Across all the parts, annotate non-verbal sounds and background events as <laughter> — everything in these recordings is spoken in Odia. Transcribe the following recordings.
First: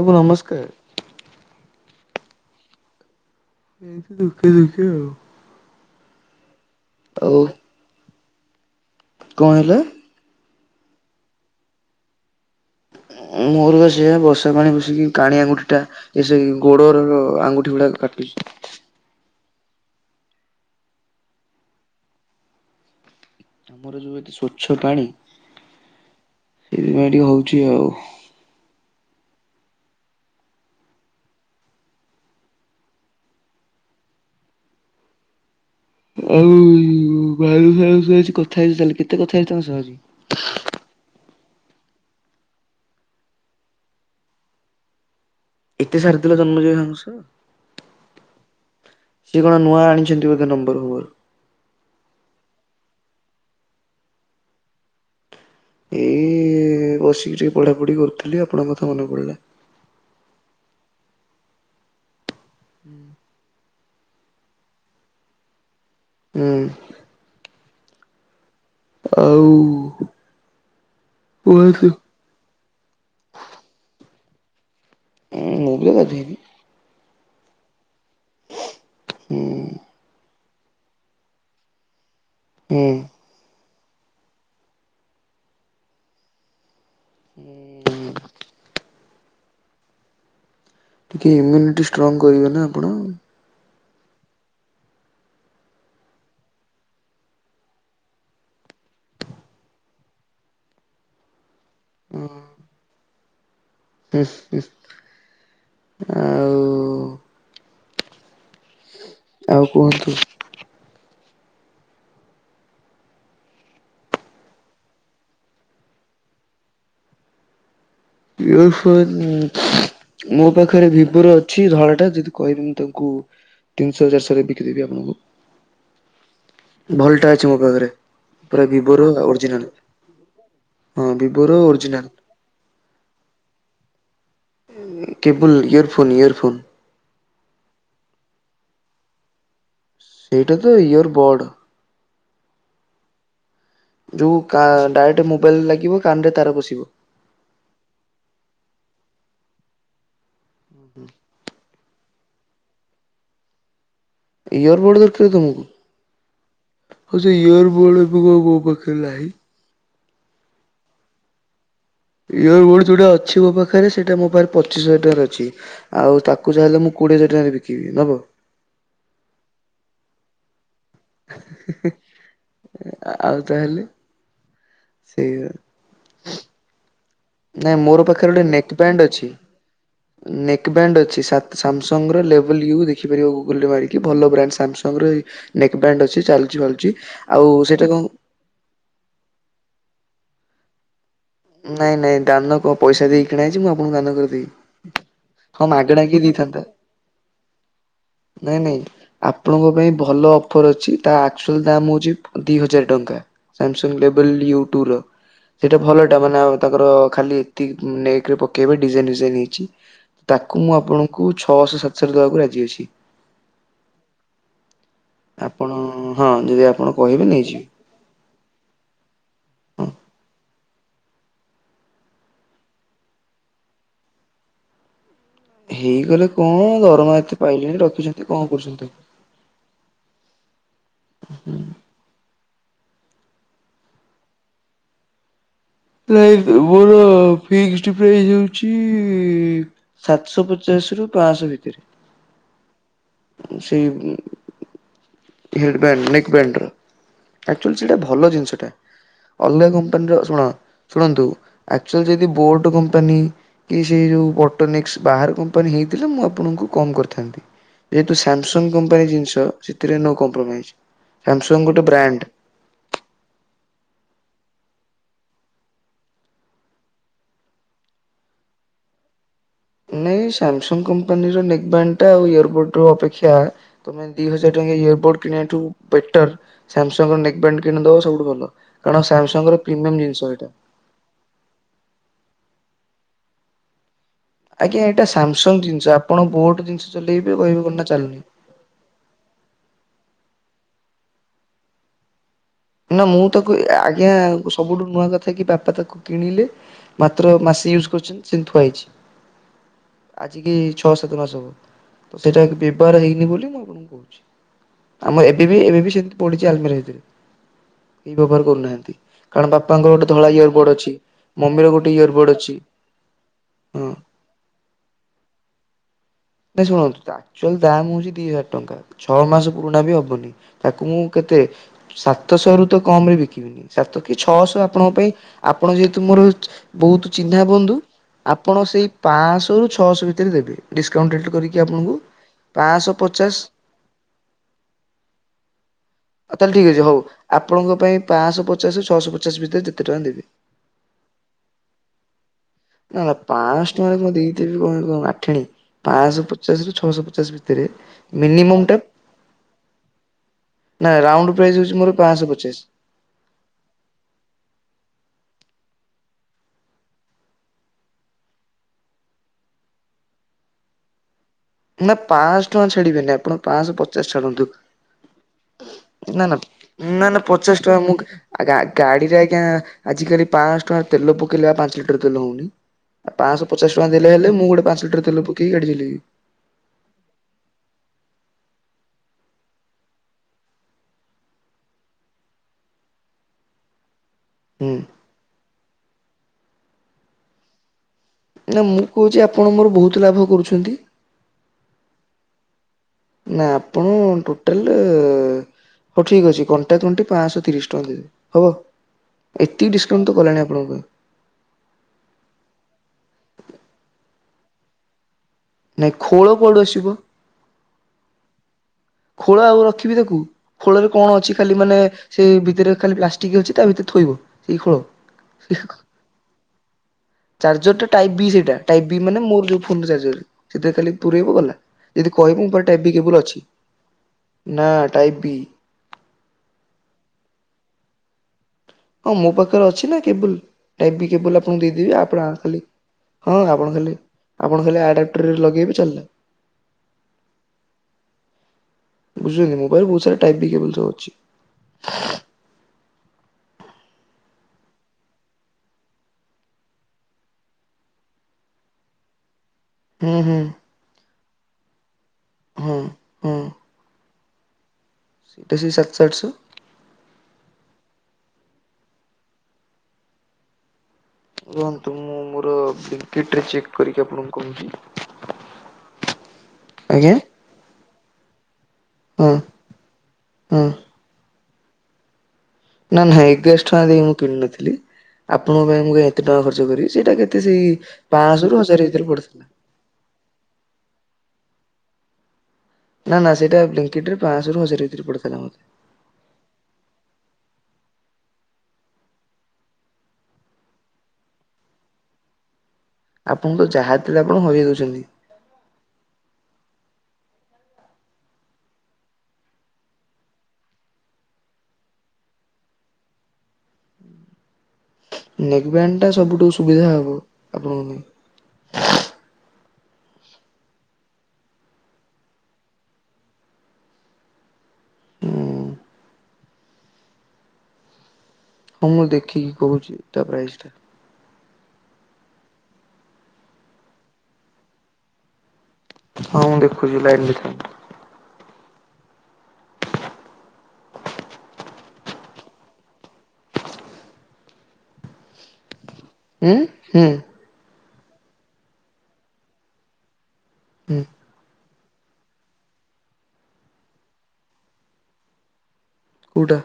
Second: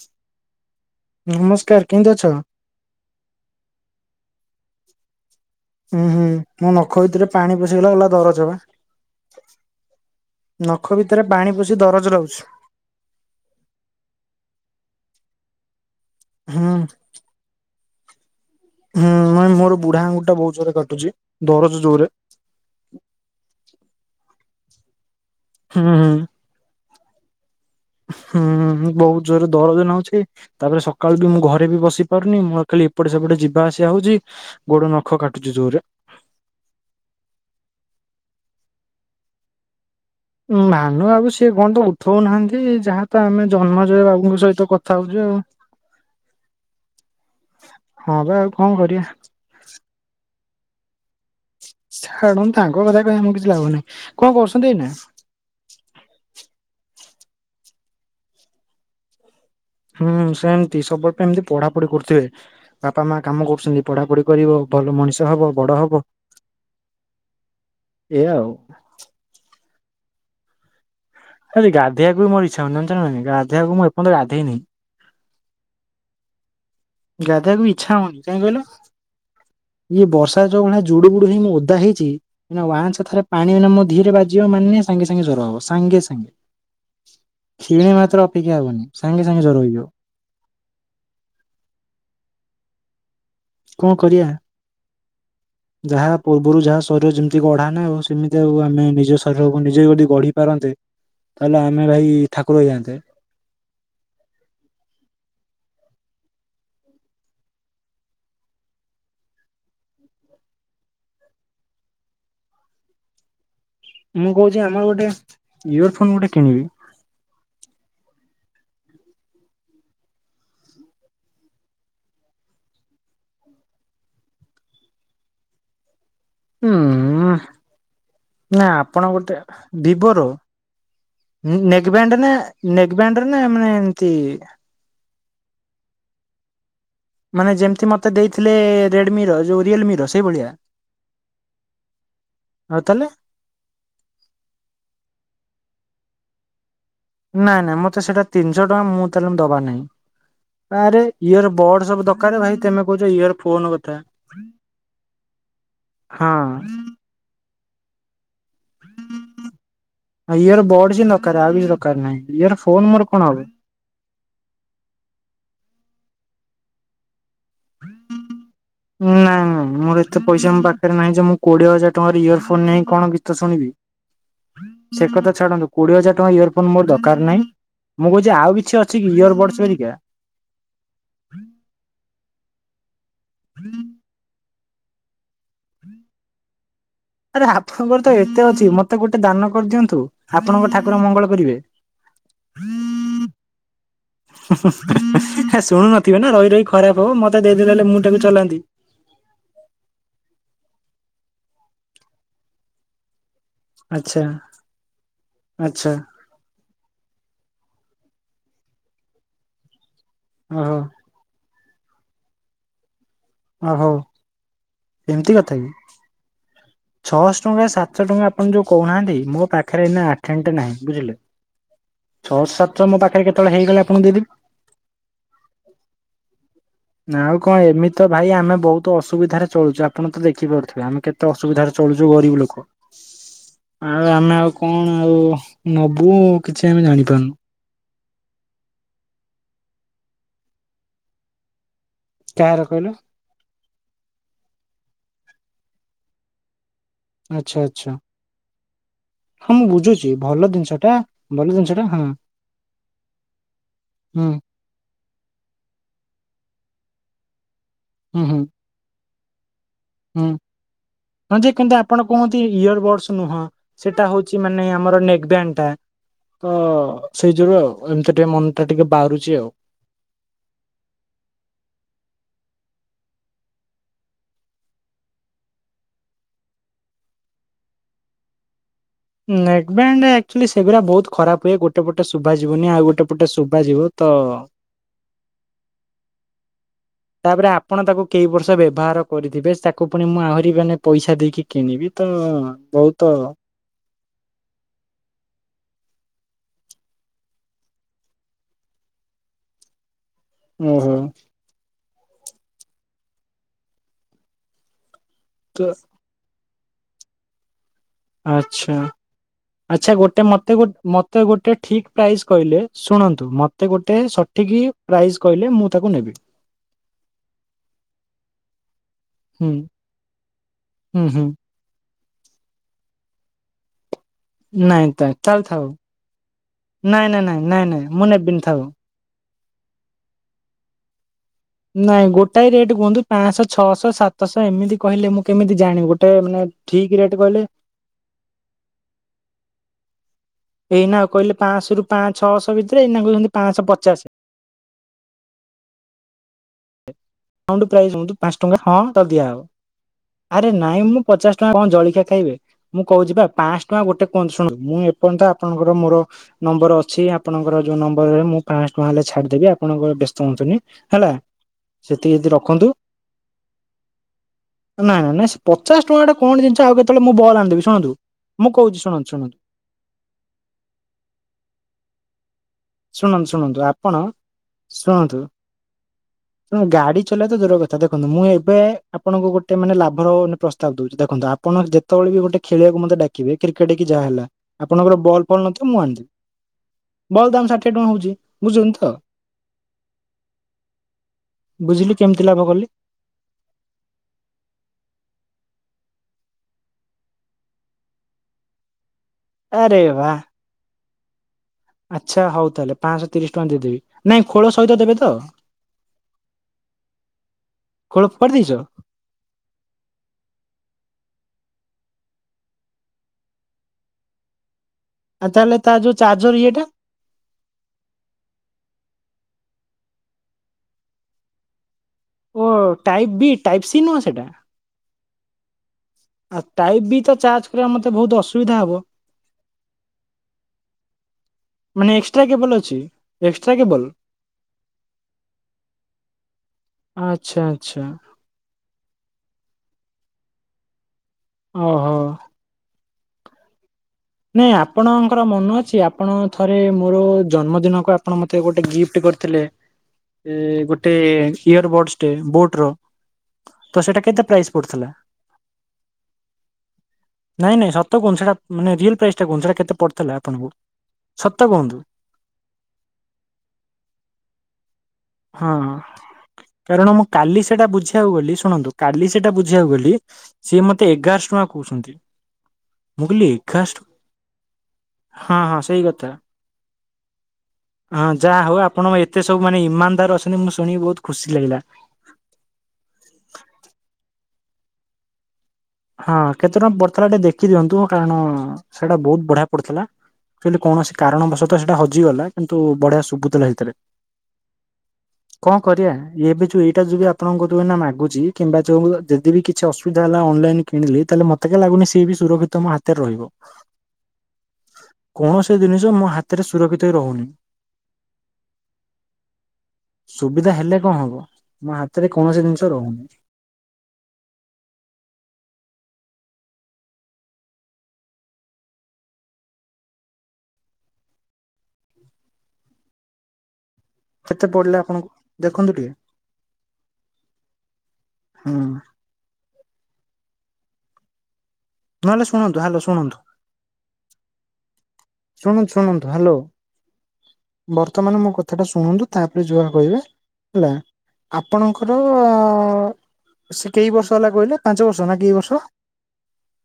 ମାଡ଼ାମ ନମସ୍କାର। ନମସ୍କାର କେମିତି ଅଛ? ଏମତି ଦୁଃଖେ ଦୁଃଖେ ଆଉ। ହୁଁ ହୁଁ ମୋ ନଖ ଭିତରେ ଆଉ ପାଣି ପଶିଗଲା ଗଲା ଦରଜ ହେଲା। କଣ ହେଲା? ନଖ ଭିତରେ ପାଣି ପଷି ଦରଜ ରହୁଛି। ମୋର ପା ସେଇଆ ବର୍ଷା ପାଣି ପସିକି କାଣି ଆଙ୍ଗୁଠିଟା ଏ ହୁଁ ଗୋଡର ଆଙ୍ଗୁଠି ଗୁଡାକ କାଟୁଚି। ହୁଁ ମାନେ ମୋର ବୁଢା ଆଙ୍ଗୁୁଳିଠା ବହୁତ ଜୋରେ କାଟୁଚି ଧରଜ ଜୋରେ। ଆମର ଯୋଉ ଏଠି ସ୍ଵଚ୍ଛ ପାଣି। ହୁଁ। ଏଠି ହଉ ହଁ ବହୁତ। ଜୋରରେ ଦରଜ ଲାଗୁଚି ତାପରେ ସକାଳୁ ବି ମୁଁ ଘରେ ବି ବସି ପାରୁନି ମୁଁ ଖାଲି ଏପଟେ ସେପଟେ ଯିବା ଆସିବା ହଉଚି। ଗୋଡ ନଖ କାଟୁଚି ଜୋରେ। ଆଉ <unintelligible> କଥା ହେଇଛି ତାଲେ କେତେ କଥା ହେଇଚୁ କାଲି କେତେ କଥା ହେଇଚ <unintelligible> ଉଁ ଭାନୁ ବାବୁ ସିଏ ଫୋନତ ଉଠଉ ନାହାନ୍ତି ଯାହାତ ଆମେ ଜନ୍ମଜୟ ବାବୁଙ୍କ ସହିତ କଥା ହେଉଛୁ ଆଉ। ଏତେ ସାରିଥିଲ ଜନ୍ମଜୟ ବାବୁଙ୍କ ସହ ହଁ ବା ଆଉ କଣ କରିବା ସିଏ କଣ ନୂଆ ଆଣିଛନ୍ତି। ଏକ ନମ୍ବର ଫମ୍ବର ଛାଡନ୍ତୁ ତାଙ୍କ କଥା କହି ଆମକୁ କିଛି ଲାଭ ନାହିଁ କଣ କରୁଛନ୍ତି ଏଇନା? ଏଇ ବସିକି ଟିକେ ପଢାପଢି କରୁଥିଲି ଆପଣଙ୍କ କଥା ମନେ ପଡିଲା। ହୁଁ ସେମତି ସବୁବେଳେ ପାଇଁ ଏମିତି ପଢାପଢି କରୁଥିବେ ବାପା ମା କାମ କରୁଛନ୍ତି। ପଢ଼ାପଢ଼ି କରିବ ଭଲ ମଣିଷ ହେବ ବଡ଼ ହେବ। ହୁଁ। ଏଇଆ ଆଉ। ଆଉ ଆଜି କୁହନ୍ତୁ। ଗାଧେଇ ବାକୁ ବି ମୋର ଇଛା ହଉନି ଜାଣିଛନ୍ତି ନା ନାହିଁ ଗାଧେଇ ବାକୁ ମୁଁ ଏର୍ଯ୍ୟନ୍ତ ଗଧେଇନି। ହୁଁ ମୁବି ଗାଧେଇନି। ଗାଧେଇବାକୁ ବି ଇଚ୍ଛା ହଉନି କାହିଁକି କହିଲ। ହୁଁ ଇଏ ବର୍ଷା ଯୋଉ ଭଳିଆ ଯୁଡ଼ୁବୁଡୁ ହେଇ ମୁଁ ଓଦା ହେଇଛି ଏନା ହୁଁ। ୱାଁନସ ଥରେ ପାଣି ହେଲେ ମ ଧୀରେ ବାଜିବ ମାନେ ସାଙ୍ଗେ ସାଙ୍ଗେ ଜ୍ୱର ହବ ସାଙ୍ଗେ ସାଙ୍ଗେ। ଖିଣେ ମାତ୍ର ଅପେକ୍ଷା ହବନି ସାଙ୍ଗେ ସାଙ୍ଗେ ଜର ହେଇଯିବ। ଟିକେ ଇମ୍ୟୁନିଟି ଷ୍ଟ୍ରଙ୍ଗ କରିବେ ନା ଆପଣ। କଣ କରିବା ଯାହା ପୂର୍ବରୁ ଯାହା ଶରୀର ଯେମିତି ଗଢା ନା ଆଉ ସେମିତି ଆଉ ଆମେ ନିଜ ଶରୀରକୁ ନିଜେ ଯଦି ଗଢି ପାରନ୍ତେ ତାହେଲେ ଆମେ ଭାଇ ଠାକୁର ହେଇଯାନ୍ତେ। ଇସ ଇସ ଆଉ ଆଉ କୁହନ୍ତୁ? ମୁଁ କୋହୁଚି ଆମର ଗୋଟେ ଇୟର ଫୋନ ଗୋଟେ କିଣିବି। ଇଅର ଫୋନ୍ <inaudible> ମୋ ପାଖରେ ଭିବୋର ଅଛି ଧଳା ଟା ଯଦି କହିବି ମୁଁ ତାକୁ ତିନିଶ ଚାରିଶରେ ବିକିଦେବି ଆପଣଙ୍କୁ। ହୁଁ ଭଲଟା ନା ଅଛି ମୋ ପାଖରେ ପୁରା ନା ଭିବୋର ଆପଣ ଗୋଟେ ଓରିଜିନାଲ। ଭିବୋର? ହଁ ଭିବୋର ହୁଁ ନେଗ ଓରିଜିନାଲ ବ୍ୟାଣ୍ଡ ନା ନେଗ ବ୍ୟାଣ୍ଡ ନା ମାନେ ଏମତି କେବୁଲ ଇୟରଫୋନ୍ ଇୟରଫୋନ୍। ମାନେ ଯେମିତି ମତେ ଦେଇଥିଲେ ରେଡମିର ଯୋଉ ରିଅଲମି ର ସେଇଭଳିଆ ସେଇଟା ତ ଇୟରବଡ। ଆଉ ତାହାଲେ। ଯୋଉ କା ଡାଇରେକ୍ଟ ମୋବାଇଲ ଲାଗିବ କାନରେ ତାର ପଶିବ। ନାଇଁ ନାଇଁ ମତେ ସେଟା ତିନିଶ ଟଙ୍କା। ମୁଁ ତାହଲେ ଦବା ନାହିଁ। ଆରେ ଇୟର ବଡ ସବୁ ଦରକାର ଭାଇ, ତେମେ କୋହୁଚ ଇୟର ଫୋନ କଥା। ଇୟର ବୋଡ ଦରକାର ତମକୁ ହଁ ହୋଉ ସେଇ ୟର୍ <unintelligible> ମୋ ପାଖରେ ନାହିଁ। ହଁ ଇୟର ବୋର୍ଡସି ଦରକାର ଆଉ କିଛି ଦ ୟିର ବୋର୍ଡ଼ ଯୋଉଟା ଅଛି ମୋ ପାଖରେ ସେଇଟା ମୋ ପାଖରେ ପଚିଶ ହଜର ଟାଙ୍କାର ଅଛି। ଆଉ ତାକୁ ତାଙ୍କୁ ଯାହାହେଲେ ମୁଁ କୋଡିଏ ହଜାର ଟଙ୍କାରେ ବିକିବି ନବ? ନାଇଁ ମୋର ତେ ପଇସା ମୋ ପା ପାଖରେ ନାଇଁ ଯେ ମୁଁ କୋଡିଏ ହଜାର ଟଙ୍କାର ଇୟର ଫୋନ ନେଇକି କଣ ଗୀତ ଆଉ ଶୁଣିବି। ତାହେଲେ <inaudible> ସେ ସେଇ କଥା ଛାଡନ୍ତୁ କୋଡିଏ ହଜାର ଟଙ୍କା ଇୟର ଫୋନ ମୋର ଦ ନାଇଁ ମୋର ପାଖରେ ଗୋଟେ ନେକ୍ ବ୍ୟାଣ୍ଡ କି ଅଛି। ଇୟର ବଡସ୍ ହେରିକା ନେକ୍ ବ୍ୟାଣ୍ଡ ଅଛି ସାତ୍ ସାମସଙ୍ଗ ର ଲେବଲ୍ ୟୁ ଦେଖିପାରିବ ଗୁ ଗୁଲି ମାରିକି ଭଲ ବ୍ରାଣ୍ଡ ସାମସଙ୍ଗର ଏଇ ନେକ୍ ବ୍ରାଣ୍ଡ ଅଛି ଚାଲୁଚି ଫାଲୁଚି। ଆରେ ଆପଣଙ୍କର ତ ଏତେ ଅଛି ମତେ ଗୋଟେ ଦାନ କରିଦିଅନ୍ତୁ। ଆପଣଙ୍କ ଠାକୁର ମଙ୍ଗଳ କରିବେ ନାଇଁ ନାଇଁ ଦାନ କଣ ପଇସା ଦେଇକି କିଣାହେଇଚି ମୁଁ ଆପଣଙ୍କୁ ଦାନ କରିଦେବି। ହଁ ମାଗଣା ଶୁଣୁନଥିବେ କିଏ ନା ଦେ ରହି ଇଥାନ୍ତା। ରହି ଖରାପ ହବ ମତେ ଦେଇଦେଲେ ହେଲେ ମୁଁ ତାକୁ ଚଲାନ୍ତି ନାଇଁ ନାଇଁ ଆପଣଙ୍କ ପାଇଁ ଭଲ ଅଫର୍ ଅଛି। ତା ଆକ୍ଚୁଲି ଦାମ୍ ହୋଉଚି ଦିଇ ହଜାର ଟଙ୍କା। ସ୍ୟାମସଙ୍ଗ ଆଚ୍ଛା ଲେବେଲ୍ ୟୁ ଟୁର ସେଇଟା ଆଚ୍ଛା ଭଲ ଟ ଆଉ ତାଙ୍କର ଖାଲି ଏତିକି ନେକ୍ ରେ ପକେଇବେ ଡିଜାଇନ ବିଜାଇନ୍ ହେଇଚି। ତାକୁ ମୁଁ ଓହୋ ଆପଣଙ୍କୁ ଛଅଶ ସାତଶରେ ଦବାକୁ ରାଜି ଅଛି। ଆ ହୋଉ। ଆପଣ ହଁ ଯଦି ଆପ୍ ଛଅଶ ଟଙ୍କା ସାତଶ ଟଙ୍କା ଆପଣ ଯୋଉ କୋହୁନାହାନ୍ତି। ମୋ ପାଖରେ ହଁ ଏଇନା ଆଠେଣି ନାହିଁ ବୁଝିଲେ ଛଅଶ ସାତଶ ମୋ ପାଖରେ କେତେବେଳେ ହେଇଗଲେ ଆପଣଙ୍କୁ ଦେଇଦେବି। ହେଇଗଲା କଣ ଦରମା ନା ଏତେ ଆଉ କଣ ପାଇଲେଣି ଏମିତି ରଖିଛନ୍ତି ଭାଇ କଣ ଆମେ କରୁଛନ୍ତି ବୋହୁତ ତାକୁ। ଅସୁବିଧାରେ ଚଳୁଚୁ। ଆପଣ ତ ଦେଖିପାରୁଥିବେ ଆମେ କେତେ ଅସୁବିଧାରେଛୁ ଚଳୁଚୁ ଗରିବ ଲୋକ। ଆଉ ଆମେ ଆଉ କଣ ଆଉ ନବୁ ନାଇଁ କିଛି ଆମେ ମୋର ଜାଣିପାରୁନୁ। ଫିକ୍ସ ଟିପି ହେଇଯାଉଚି ସାତଶ ପଚାଶ ରୁ ପାଂଶ ଭିତରେ। କାହାର କହିଲ? ସେଇ ଉଁ ହେଡ୍ ବ୍ୟାଣ୍ଡ ନେକ୍ ବ୍ୟାଣ୍ଡର। ଆଚ୍ଛା ଆକ୍ଚୁଲି ଆଚ୍ଛା ସେଇଟା ଭଲ ଜିନିଷଟା। ହଁ ମୁଁ ଅଲଗା ବୁଝୁଛି କପାନୀର ଭଲ ଶୁଣ ଜିନିଷ ଟା ଶୁଣନ୍ତୁ ଭଲ ଜିନିଷ ଟା ହଁ ଅକ୍ଚୁଲି ଯଦି ବୋଟ କମ୍ପାନୀ କି ସେଇ ହୁଁ ଯୋଉ ବଟୋନିକ୍ସ ବାହାର କପାନୀ ହେଇଥିଲେ ମୁଁ ଆପଣ ଙ୍କୁ କମ କରିଥାନ୍ତି ଯେହେତୁ ହୁଁ ହୁଁ ସାମସଂଗ କପାନୀ ଜିନିଷ ସେଥିରେ ନୋ ହୁଁ କମ୍ପ୍ରମାଇଜ୍। ହ ଯେ ସାମସଙ୍ଗ କିନ୍ତୁ ଗୋଟେ ଆପଣ ବ୍ରାଣ୍ଡ। କୁହନ୍ତି ଇୟର ବଡସ ନୁହଁ ସେଇଟା ହଉଛି ଚି ମାନେ ଆମର ନେକେ ବ୍ୟାଙ୍କ ଟା ତ ସେଇ ଯୋରୁ ଆଉ ଏମିତି ଟିକେ ମନ ଟା ଟିକେ ବାହାରୁଛି ଆଉ ନାଇଁ ସାମସଙ୍ଗ କମ୍ପାନୀର ନେକ୍ ବଣ୍ଡ ଟା ଆ ଇୟର ବୋଡ ଅପେକ୍ଷାେ ଦି ହଜାର ଟଙ୍କ ଇୟର ବୋଡ କିଣିବାଠୁ ବେଟର ସାମସଙ୍ଗ ର ନେକ୍ ବଣ୍ଡ କିଣିଦବା ସବୁଠୁ ଭଲ କାରଣ ସାମସଙ୍ଗ ର ନେକ୍ ପ୍ରିମିୟମ ବ୍ୟାଣ୍ଡ ଜିନିଷ ଏଇଟା। ଆକ୍ଚୁଆଲି ସେଗୁରା ବହୁତ ଖରାପ ହୁଏ ଗୋଟେ ପଟେ ଶୁଭାଯିବନି ଆଉ ଗୋଟେ ପଟେ ଶୁଭାଯିବ ତ ଆଜ୍ଞା ଏଇଟା ସାମସଙ୍ଗ ଜିନିଷ ଆପଣ ବୋଟ ଜିନିଷ ଚଲେଇବେ ତାପରେ କହିବେ ଆପଣ କନା ତାକୁ ଚାଲୁନି କେଇ ବର୍ଷ ବ୍ୟବହାର କରିଥିବେ ତାକୁ ପୁଣି ମୁଁ ଆହୁରି ମାନେ ପଇସା ଦେଇକି କିଣିବି ତ ନା ମୁଁ ବହୁତ ତାକୁ ଆ ଆଜ୍ଞା ସବୁଠୁ ନୂଆ କଥା କି ବାପା ତାକୁ କିଣିଲେ ମାତ୍ର ମାସେ ୟୁଜ୍ କରୁଛନ୍ତି ସେମିତି ଥୁଆ ହେଇଛି। <inaudible> ଆଜି କି ଛଅ ଓହୋ ସାତ ମାସ ହବ ତ ସେଇଟା ବ୍ୟବହାର ହେଇନି ବୋଲି ମୁଁ ଆପଣଙ୍କୁ କହୁଛି। ଆମର ଏବେ ବି ତ ଏବେ ବି ସେମିତି ପଡିଛି ଆଲମିର ଭିଥିରେ ଆଚ୍ଛା! କାରଣ ବାପାଙ୍କର ଆଚ୍ଛା! ଗୋଟେ ଧଳା ଇୟର ମୋତେ ବଡ ଅଛି ମତେ ଗୋଟେ ମମିର ଠିକ ଇୟର ପ୍ରାଇସ୍ ବଡ ଅଛି କହିଲେ? ଶୁଣନ୍ତୁ ମୋତେ ହଁ। ଗୋଟେ ସଠିକ୍ ପ୍ରାଇଜ କହିଲେ ମୁଁ ତାକୁ ନେବି। ଶୁଣନ୍ତୁ ଏକ୍ଟୁଆଲ ଦାମ ହଉଛି ଦି ହଜାର ଟଙ୍କା। ଛଅ ହୁଁ ମାସ ପୁରୁଣା ବି ହବନି ତାକୁ ମୁଁ ହୁଁ କେ ହୁଁ ତେ ସାତଶହ ରୁ ତ କମରେ ବିକିବିନି ସାତ କି ଛଅଶହ ନାଇଁ ଆପଣଙ୍କ ତା ପାଇଁ ଚାଲ ଥାଉ ଆପଣ ଯେହେତୁ ମୋର ନାଇଁ ବହୁତ ନାଇଁ ନାଇଁ ଚିହ୍ନା ନାଇଁ ବନ୍ଧୁ ନାଇଁ ମୁଁ ନେବିନି ଥାଉ ଆପଣ ସେଇ ପାଆଶହ ର ଛଅଶହ ଭିତରେ ଦେବେ ଡିସକାଉ ନାଇଁ ଗୋଟାଏ ରେଟ୍ କୁହନ୍ତୁ ପାଞ୍ଚଶହ, ଛଅଶହ, ସାତଶହ ଏମିତି କହିଲେ ମୁଁ କେମିତି ଜାଣିବି ଗୋଟେ ମାନେ ତାହେଲେ ଠିକ୍ ଅଛି ଠିକ ହଉ ରେଟ୍ କହିଲେ ଆପଣଙ୍କ ପାଇଁ ପାଞ୍ଚଶହ ପଚାଶରୁ ଛଅଶହ ପଚାଶ ଭିତରେ ଯେତେ ଟଙ୍କା ଦେବି। ଏଇନାଉ କହିଲେ ପାଞ୍ଚଶହ ରୁ ପା ଛଅଶହ ଭିତରେ ଏଇନା ଆ କହୁଛନ୍ତି ପାଞ୍ଚଶହ ଟଙ୍କାରେ ପଚାଶ କଣ ଦେଇଦବି କଣ ଆଠେଣୀ। ପାଞ୍ଚଶହ ପଚାଶ ରୁ ଛଅଶହ ପଚାଶ ହ ଭିତରେ ଡୂ ପ୍ରାୟଜି ହୁଅନ୍ତୁ ପାଞ୍ଚ ଟଙ୍କା ମିନିମମ୍ ଟା ହଁ, ଦିଆହବ। ଆରେ ନାଇଁ ନା ମୁଁ ରାଉଣ୍ଡ ପଚାଶ ଟଙ୍କା ପ୍ରାଇସ୍ କଣ ହଉଛି ମୋର ଜଳଖିଆ ପାଞ୍ଚଶହ ଖାଇବେ, ପଚାଶ ମୁଁ କହୁଛି ବା ପାଞ୍ଚଶହ ଟଙ୍କା ଗୋଟେ କୁହନ୍ତୁ ଶୁଣନ୍ତୁ ମୁଁ ଏପର୍ଯ୍ୟନ୍ତ ଆପଣଙ୍କର ମୋର ନମ୍ବର ଅଛି ଆପଣଙ୍କର ଯୋଉ ନମ୍ବରରେ ମୁଁ ପାଅ ଶହ ନହେଲେ ଛାଡିଦେବି ଆପଣଙ୍କ ବ୍ୟସ୍ତ ହୁଅନ୍ତୁନି ହେଲା ନା ସେତିକି ଯଦି ପାଆଶହ ରଖନ୍ତୁ ଟଙ୍କା ଛାଡିବେନି ଆପଣ ପାଆଶହ ପଚାଶ ଛାଡନ୍ତୁ। ନା ନା ନା ସେ ପଚାଶ ଟଙ୍କା ଟା ନା, କଣ ନା, ଜିନିଷ ଆଉ କେତେବେଳେ ନା, ମୁଁ ନା, ବଲ୍ ଆଣିଦେବି ପଚାଶ ଟଙ୍କା ଶୁଣନ୍ତୁ। ମୁଁ ଗା ମୁଁ ଗା କହୁଛି ଶୁଣନ୍ତୁ ଗାଡିରେ ଶୁଣନ୍ତୁ ଆଜ୍ଞା! ଆଜିକାଲି ପାଆଶହ ଟଙ୍କାର ତେଲ ପକେଇଲେ ବା ପାଞ୍ଚ ଲିଟର ତେଲ ହଉନି। ଆଉ ଶୁଣନ୍ତୁ ପାଞ୍ଚଶହ ଶୁଣନ୍ତୁ ପଚାଶ ଟଙ୍କା ଆପଣ ଦେଲେ ହେଲେ ମୁଁ ଗୋଟେ ପାଞ୍ଚ ଲିଟର ତେଲ ପକେଇକି ଗାଡ଼ି ଚଳେଇବି। ତେଣୁ ଗାଡି ଚଲେଇବା ତ ଦୂର କଥା ଦେଖନ୍ତୁ ମୁଁ ଏବେ ଆପଣଙ୍କୁ ଗୋଟେ ମାନେ ଲାଭର ମାନେ ପ୍ରସ୍ତାବ ଦଉଛି ଦେଖନ୍ତୁ ଆ ଆପଣ ଯେତେବେଳେ ବି ଗୋଟେ ଖେଳିବାକୁ ମତେ ଡ଼ାକିବେ କ୍ରିକେଟ୍ କି ଯାହା ହେଲା ହୁଁ ଆପଣଙ୍କର ବଲ୍ ଫଲ ନଥିବ ମୁଁ ଆଣିଦେବି। ବଲ୍ ଦାମ ଷାଠିଏ ଟଙ୍କା ହଉଛି। ନା, ବୁଝୁଛନ୍ତି ମୁଁ ତ କହୁଛି ଆପଣ ମୋର ବହୁତ ଲାଭ କରୁଛନ୍ତି। ବୁଝିଲି କେମିତି ଲାଭ କଲି? ନା, ଆପଣ ଟୋଟାଲ ହଉ ଠିକ ଅଛି କଣ୍ଟା କଣ୍ଟି ପାଞ୍ଚଶହ ତିରିଶି ଟଙ୍କା ଦେବେ ହବ। ଏତିକି ଆରେ ବା ଡିସକାଉଣ୍ଟ ତ କଲାଣି ଆପଣଙ୍କ ପାଇଁ। ଆଚ୍ଛା ହଉ ତାହେଲେ ପାଞ୍ଚଶହ ତିରିଶ ଟଙ୍କା ଦେଇଦେବି ନାଇଁ ଖୋଳ ସହିତ ଦେବେ ତ? ନାଇଁ ଖୋଳ କୁଆଡୁ ଆସିବ? ଖୋଳ ଫୋପାଡି ଦେଇଛ ଖୋଳ ଆଉ ରଖିବି ତାକୁ। ଖୋଳରେ କଣ ଅଛି ଖାଲି ମାନେ ସେ ଭିତରେ ଖାଲି ପ୍ଲାଷ୍ଟିକ ଅଛି ତା ଭିତରେ ଥୋଇବ। ସେଇ ଖୋଳ ଆଉ ତାହେଲେ ତା ଯୋଉ ଚାର୍ଜର ଇଏଟା ଚାର୍ଜର ଟା ଟାଇପ ବି ସେଇଟା ଟାଇପ୍ ବି ମାନେ ମୋର ଯଉ ଫୋନ୍ ର ଚାର୍ଜର ସେଥିରେ ଖାଲି ପୁରେଇବ ଗଲା ଯଦି କହିବ ମୋ ପାଖରେ ଟାଇପ ବି କେବୁଲ ଅଛି। ତି ନୁଆ ସେଟା ନା ଟାଇପ୍ ବି ଆଉ ଟାଇପ୍ ବି ତ ଚାର୍ଜ କରିବା ମୋତେ ବହୁତ୍ ଅସୁ ହଁ, ମୋ ପାଖରେ ଅଛି ନା କେବୁଲ ଟାଇପ୍ ବି କେବୁଲ ଆପଣଙ୍କୁ ମାନେ ଦେଇଦେବି ଏକ୍ସଟ୍ରା ଆପଣ କେବଲ ଖାଲି ଅଛି ହଁ, ଏକ୍ସଟ୍ରା ଆପଣ କେବଲ ଖାଲି ଆପଣ ଖାଲି ଆଡପ୍ଟରରେ ଲଗେଇବେ ଚାଲିଲା। ଆଚ୍ଛା! ଆଚ୍ଛା! ବୁଝିଲି ମୋ ପାଖରେ ବହୁତ ସାରା ଟାଇପ ବି କେବୁଲ ସବୁ ଅଛି। ଓହୋ! ନାଇଁ ଆପଣଙ୍କର ମନ ଅଛି ଆପଣ ଥରେ ମୋର ଜନ୍ମଦିନକୁ ଆପଣ ମୋତେ ଗୋଟେ ଗିଫ୍ଟ କରିଥିଲେ। ହୁଁ ଏ ହୁଁ ଗୋଟେ ଇୟର ବୋର୍ଟସ୍ ଟେ ବୋଟର ହଁ ହଁ। ତ ସେଇଟା କେତେ ପ୍ରାଇସ ପଡ଼ିଥିଲା। ସେଇଟା ସେଇ ସାତଶହ ଆଠଶହ। ନାଇଁ ନାଇଁ ସତ କୁହନ୍ତୁ ସେଟା ମାନେ ରିଏଲ ପ୍ରାଇସ୍ ଟା କୁହନ୍ତୁ କେତେ ପଡିଥିଲା ଆପଣଙ୍କୁ? ସତ କୁହନ୍ତୁ। ରୁହନ୍ତୁ ମୁଁ ମୋର ବିଗେଟରେ ଚେକ୍ କରିକି ଆପଣଙ୍କୁ କହୁଛି। ହଁ, ହଁ କାରଣ ମୁଁ ଆଜ୍ଞା କାଲି ସେଟା ବୁଝିବାକୁ ଗଲି ଶୁଣନ୍ତୁ କାଲି ହଁ ସେଟା ବୁଝିବାକୁ ଗଲି ହଁ ସିଏ ମତେ ଏଗାରଶହ ଟଙ୍କା କହୁଛନ୍ତି। ନା, ନା ଏଗାରଶହ ଟଙ୍କା ଦେଇ ମୁଁ କିଣିନଥିଲି। ହଁ ହଁ ଆପଣଙ୍କ ସେଇ ପାଇଁ ମୁଁ କଥା। ଏତେ ଟଙ୍କା ଖର୍ଚ୍ଚ କରିବି ସେଇଟା କେତେ ସେଇ ହଁ ପାଞ୍ଚଶହ ର ହଜାର ଭିତରେ ପଡି ଶୁଣି ମୁ ଶୁଣିକି ବହୁତ ଖୁସି ଲାଗିଲା। ନା, ନା ସେଟା ବ୍ଲିଙ୍କିଟ ରେ ପାଞ୍ଚ ଶହ ରୁ ହଜାରେ ଭିତରେ ପଡିଥିଲା ମତେ। ହଁ କେତେ ଟଙ୍କା ପଡିଥିଲା ଟିକେ ଦେଖି ଦିଅନ୍ତୁ, କାରଣ ସେଇଟା ବହୁତ ବଢିଆ ପଡିଥିଲା। ଚୁଆଲି କୌଣସି କାରଣବଶତଃ ସେଇଟା ହଜିଗଲା କିନ୍ତୁ ବଢିଆ ସୁବୁଥିଲା ଆପଣ ତ ସେତିରେ, ଯାହା ଦେଲେ ଆପଣ ହରେଇ ଦଉଛନ୍ତି। କଣ କରିବା ଏବେ ଯୋଉ ଏ ଏଟା ଯଉ ଆପଣଙ୍କ ଟୁ ମାଗୁଛି କିମ୍ବା ଯଦି ବି କିଛି ଅସୁବିଧା ହେଲା ଅନଲାଇନ କିଣିଲି ତାହେଲେ ମତେ କେ ଲାଗୁନି ସିଏ ବି ସୁରକ୍ଷିତ ମମ ହାତରେ ରହିବ। କୌଣସି ନେକ୍ ଜିନିଷ ବ୍ୟାଣ୍ଡଟା ମୋ ସବୁଠୁ ହାତରେ ସୁବିଧା ସୁରକ୍ଷିତ ହୋଇ ହବ ରହୁନି। ଆପଣଙ୍କ ପାଇଁ। ସୁବିଧା ହେଲେ କଣ ହବ, ମୋ ହାତରେ କୌଣସି ଜିନିଷ ରହୁନି। ହୁଁ ହଁ ମୁଁ ଦେଖିକି କହୁଛି ତା ପ୍ରାଇସ ଟା। କେତେ ପଡିଲେ ଆପଣଙ୍କୁ ଦେଖ ହଁ, ମୁଁ ଦେଖୁଛି ଲାଇନ ଥା। ହୁଁ ନହେଲେ ଶୁଣନ୍ତୁ, ହ୍ୟାଲୋ ଶୁଣନ୍ତୁ। ଶୁଣନ୍ତୁ, ଶୁଣନ୍ତୁ ହ୍ୟାଲୋ। ଉଁ ହୁଁ ବର୍ଥ ତ ମାନ ମୋ କଥାଟା ଶୁଣନ୍ତୁ ତାପରେ ଯହା କହିବେ ହେଲା, ହୁଁ ଆପଣଙ୍କ ଆର ସେ କେଇ ବର୍ଷ ହେଲା କହିଲେ? ପାଞ୍ଚ ବର୍ଷ ନା କେଇ ବର୍ଷ? କଉଟା?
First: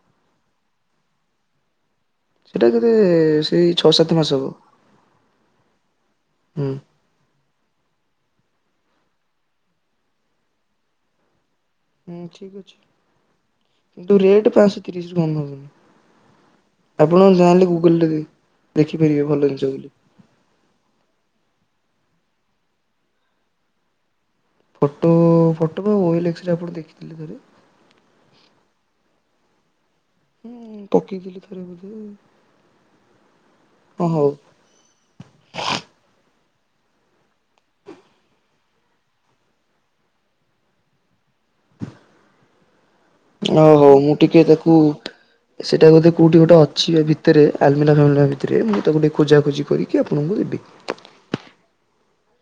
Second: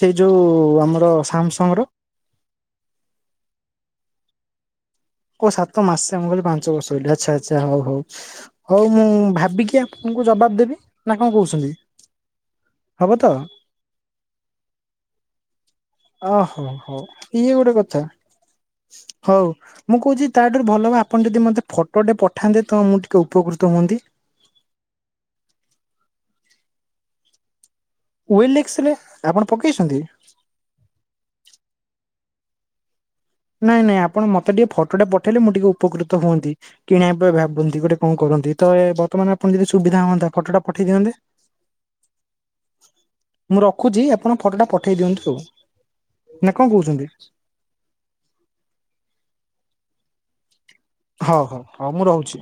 ସେଇ ଯୋଉ ଆମର ସାମସଙ୍ଗ ର ସେଟା କେତେ ସେଇ ଛଅ ସାତ ମାସ ହବ। ଉ ସାତ ମାସ ଆ ମୁଁ କହିଲ ହୁଁ। ପାଞ୍ଚ ବର୍ଷ ଆଚ୍ଛା, ଆଚ୍ଛା ହଉ। ହଉ, ହଉ ମୁଁ ଭାବିକି ଆପଣଙ୍କୁ ଜବାବ ଦେବି ନା କଣ କହୁଛନ୍ତି? ହୁଁ, ଠିକ ଅଛି ହବ ତ କିନ୍ତୁ ରେଟ ପାଞ୍ଚଶହ ତିରିଶ କମ ହବନି। ଓହୋ, ହୋ ଆପଣ ଇଏ ଚାହିଁଲେ ଗୋଟେ କଥା। ଗୁଗଲରେ ଦେ ଦେଖିପାରିବେ ଭଲ ହଉ, ଜିନିଷ ବୋଲି ମୁଁ କହୁଛି ତାଠାରୁ ଭଲ ହ ଆପଣ ଯଦି ମତେ ଫ ଫଟୋ ପଠାନ୍ତେ ତ ମୁଁ ଟିକେ ଉପକୃତ ହୁଅନ୍ତି। ଫଟୋ, ଫଟୋ ପା ଓ ଏଲ୍ ଏକ୍ସ ଆପଣ ଦେଖିଥିଲେ କାଲି। ଓ ଏଲ ଏକ୍ସ ଆପଣ ପକାଇଛନ୍ତି। ହୁଁ ପକିଥିଲି ଥରେ ବୋଧେ ନାଇଁ, ନାଇଁ ହଁ ଆପଣ ହଉ ମତେ ଟିକେ ଫଟୋ ଟା ପଠେଇଲେ ମୁଁ ଟିକେ ଉପକୃତ ହୁଅନ୍ତି। କିଣିବା ପାଇଁ ଭାବନ୍ତି, ଗୋଟେ କଣ କରନ୍ତି, ତ ବର୍ତ୍ତମାନ ଆପଣ ଯଦି ସୁବିଧା ହୁଅନ୍ତା ଫଟୋଟା ପଠେଇ ଦିଅନ୍ତେ। ମୁଁ ହଉ ହଉ ରଖୁଛି ଆପଣ ଟିକେ ଫଟୋ ଟା ତାକୁ ପଠେଇ ଦିଅନ୍ତୁ ଆଉ। ସେଇଟା ବୁଦେ କଉଠି ନା ଗୋଟେ କଣ ଅଛି କହୁଛନ୍ତି ଭିତରେ ଆଲମେର ଫାଲମିରା ଭିତରେ। ସେଥିରେ ମୁଁ ତାକୁ ଟିକେ ଖୋଜାଖୋଜି କରିକି ଆପଣଙ୍କୁ ଦେବି। ହଁ, ହଁ, ହଉ ମୁଁ ରହୁଛି।